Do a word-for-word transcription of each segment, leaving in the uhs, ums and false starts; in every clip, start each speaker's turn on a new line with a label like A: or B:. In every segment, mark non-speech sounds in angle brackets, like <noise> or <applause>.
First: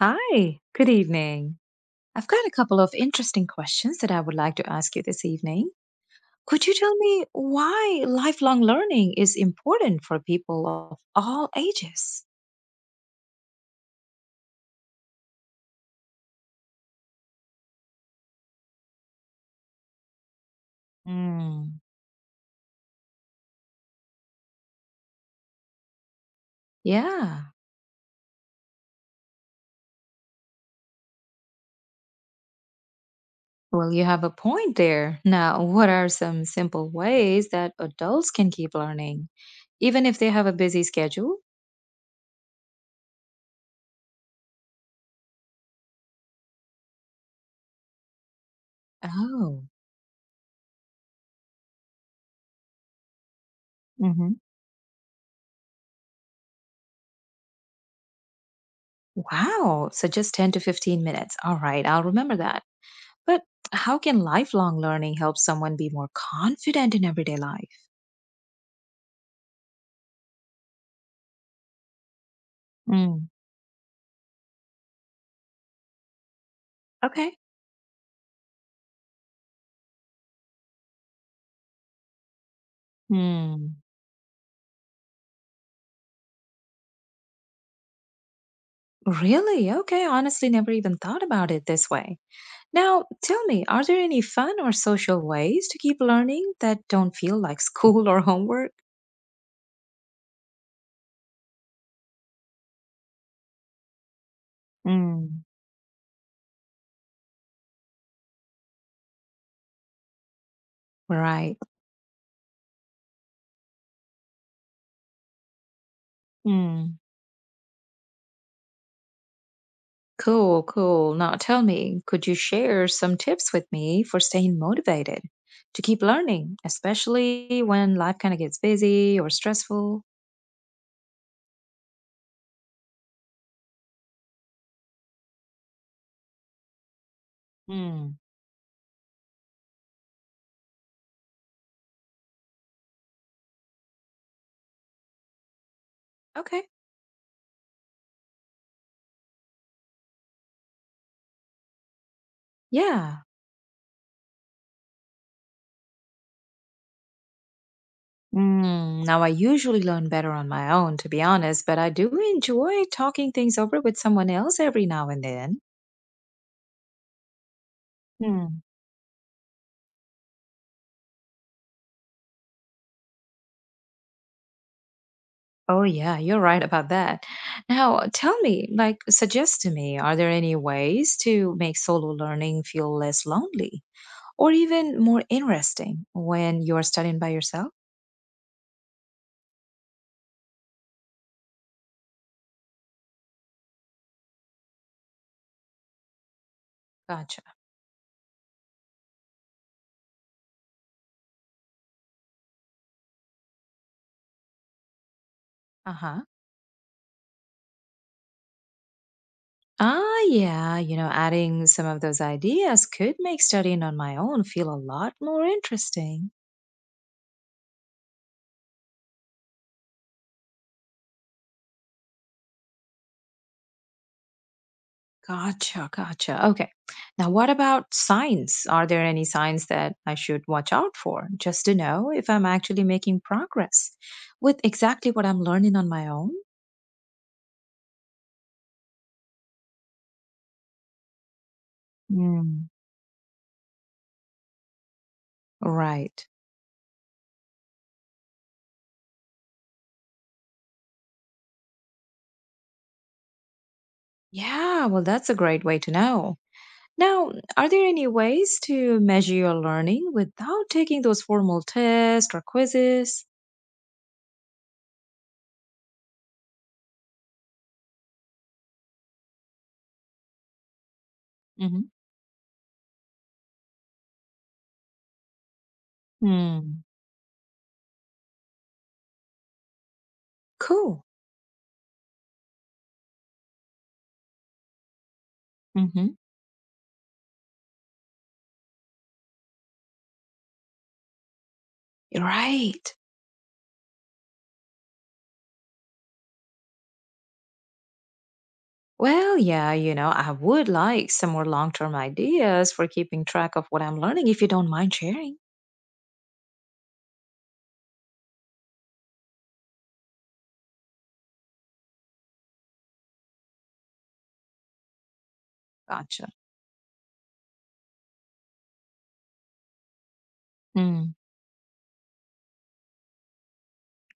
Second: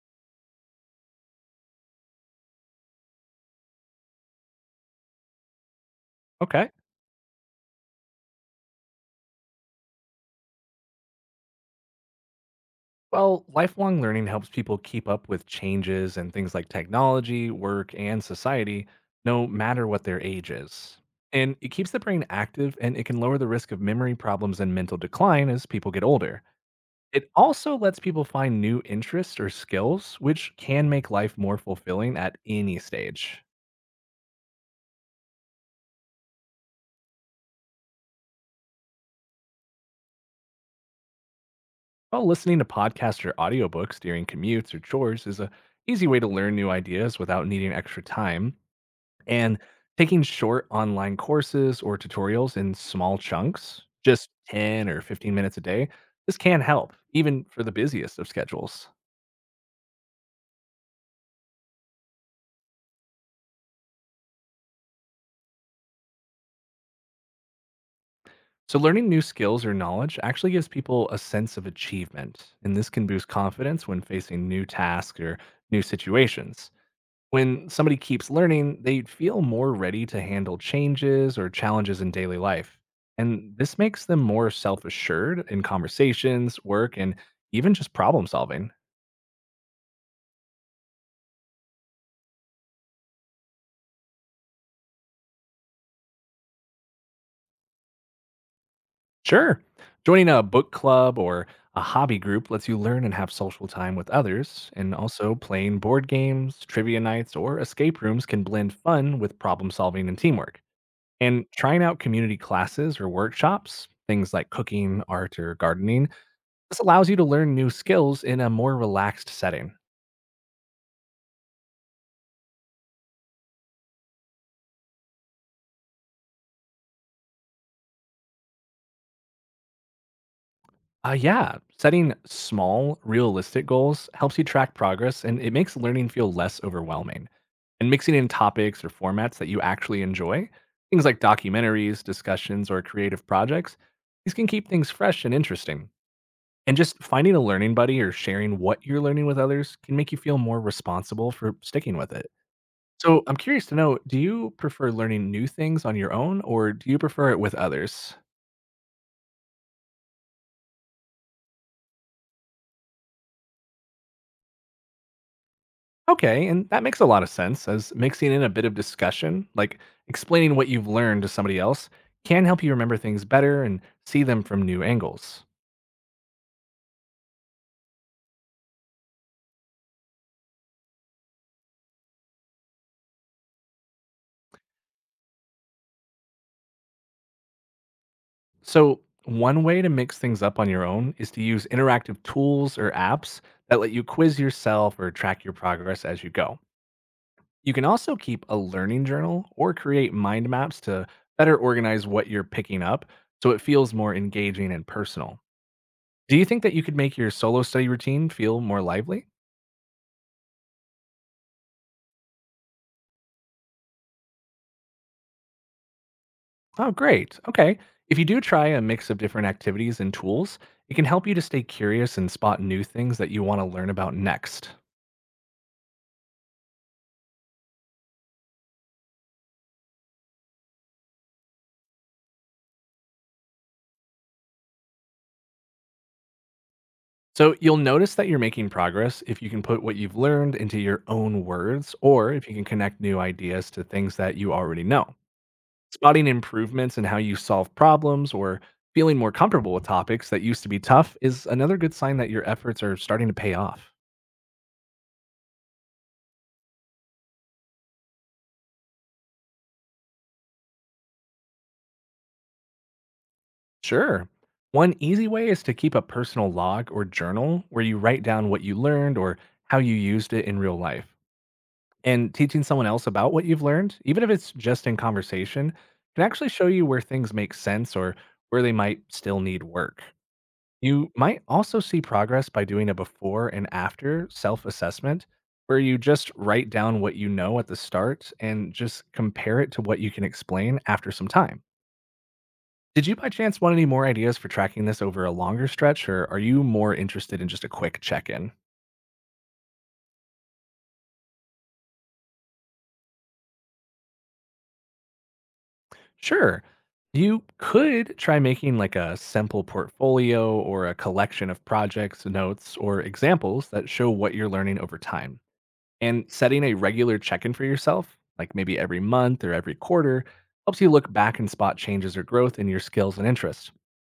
A: Hi, good evening. I've got a couple of interesting questions that I would like to ask you this evening. Could
B: Okay.
A: you tell me why lifelong learning is important for people of all ages?
B: Well, lifelong learning helps people keep up with changes in things like technology, work, and society, no matter what their age is. And it
A: Mm,
B: keeps the brain active, and it can lower the risk of memory problems and mental decline as people get older. It
A: yeah,
B: also lets people find new interests or skills, which can make life more fulfilling at any stage.
A: well, you have a point there. Now, what are some simple ways that adults can keep learning, even if they have a busy schedule?
B: While listening to podcasts or audiobooks during commutes or chores is a easy way to learn new ideas without needing extra time. And
A: Oh,
B: taking short online courses or tutorials in small chunks, just
A: hmm,
B: ten or fifteen minutes a day, this can help, even for the busiest of schedules.
A: wow. So just ten to fifteen minutes. All right, I'll remember that. But how can lifelong learning help someone be more confident in everyday life?
B: So, learning new skills or knowledge actually gives people a sense of achievement, and this can boost
A: Mm.
B: confidence when facing new tasks or new situations.
A: Okay.
B: When somebody keeps learning, they feel more ready to handle changes or challenges in daily life. And this
A: Hmm.
B: makes them more self assured in conversations, work, and even just problem solving.
A: Really? Okay. Honestly, never even thought about it this way. Now, tell me, are there any fun or social ways to keep learning that don't feel like school <laughs> or homework?
B: Sure. Joining a book club or a hobby group lets you learn and have social time with others, and also
A: Mm.
B: playing board games, trivia nights, or escape rooms can blend fun with problem solving and teamwork. And
A: Right.
B: trying out community classes or workshops, things like cooking, art, or gardening, this
A: Mm.
B: allows you to learn new skills in a more relaxed setting.
A: Cool, cool. Now tell me, could you share some tips with me for staying motivated to keep learning, especially when life kind of gets busy or stressful?
B: Uh, yeah, setting small, realistic goals helps you track progress, and it makes learning feel less overwhelming. And mixing
A: Mm.
B: in topics or formats that you actually enjoy, things like documentaries, discussions, or creative projects, these can keep things fresh and interesting.
A: Okay.
B: And just finding a learning buddy or sharing what you're learning with others can make you feel more responsible for sticking with it. So
A: Yeah.
B: I'm curious to know, do you prefer learning new things on your own, or do you prefer it with others?
A: Mm, now, I usually learn better on my own, to be honest, but I do enjoy talking things over with someone else every now and then.
B: Okay, and that makes a lot of sense, as mixing in a
A: Hmm.
B: bit of discussion, like explaining what you've learned to somebody else, can help you remember things better and see them from new angles.
A: Oh, yeah, you're right about that. Now, uh, tell me, like, suggest to me, are there any ways to make solo learning feel less lonely or even more interesting when you're studying by yourself?
B: So, one way to mix things up on your own is to use interactive tools or apps that let you quiz yourself or track your progress as you go.
A: Gotcha.
B: You can also keep a learning journal or create mind maps to better organize what you're picking up, so it feels more engaging and personal.
A: Uh huh.
B: Do you think that you could make your solo study routine feel more lively?
A: Ah, yeah, you know, adding some of those ideas could make studying on my own feel a lot more interesting.
B: Oh, great. Okay. If you do try a mix of different activities and tools, it can help you to stay curious and spot new things that you want to learn about next.
A: Gotcha, gotcha. Okay. Now, what about signs? Are there any signs that I should watch out for just to know if I'm actually making progress with exactly what I'm learning on my own?
B: So you'll notice that you're making progress if you can put what you've learned into your own words, or if you can
A: Mm,
B: connect new ideas to things that you already know. Spotting
A: right.
B: improvements in how you solve problems, or feeling more comfortable with topics that used to be tough, is another good sign that your efforts are starting to pay off.
A: Yeah, well, that's a great way to know. Now, are there any ways to measure your learning without taking those formal tests or quizzes?
B: Sure. One easy way is to keep a personal log or journal where you write down what you learned or how you used it in real life.
A: Mm-hmm.
B: And teaching someone else about what you've learned, even if it's just in conversation, can actually show you where things make sense or where they might still need work.
A: Cool.
B: You might also see progress by doing a before and after self assessment, where you
A: Mm-hmm.
B: just write down what you know at the start and just compare it to what you can explain after some time.
A: Right.
B: Did you by chance want any more ideas for tracking this over a longer stretch, or are you more interested in just a quick check in?
A: Well, yeah, you know, I would like some more long term ideas for keeping track of what I'm learning if you don't mind sharing.
B: Sure. You could try making like a simple portfolio or a collection of projects, notes, or examples that show what you're learning over time. And
A: Gotcha.
B: setting a regular check in for yourself, like maybe every month or every quarter, helps you look
A: Hmm.
B: back and spot changes or growth in your skills and interests.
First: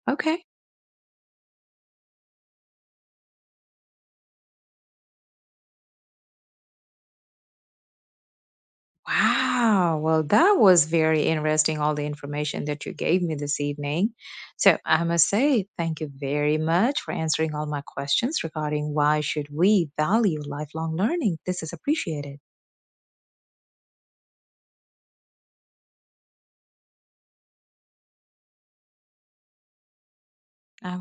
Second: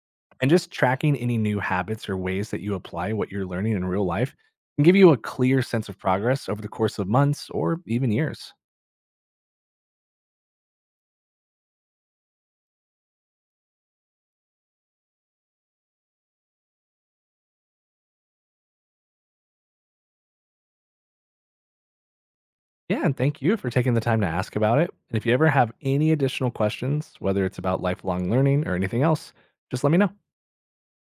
A: Okay.
B: And just tracking any new habits or ways that you apply what you're learning in real life can give you a clear sense of progress over the course of months or even years.
A: Wow. Well, that was very interesting, all the information that you gave me this evening. So I must say, thank you very much for answering all my questions regarding why should we value lifelong learning. This is appreciated.
B: Yeah, and thank you for taking the time to ask about it. And if you ever have any additional questions, whether it's about lifelong learning or anything else, just let me know.
A: I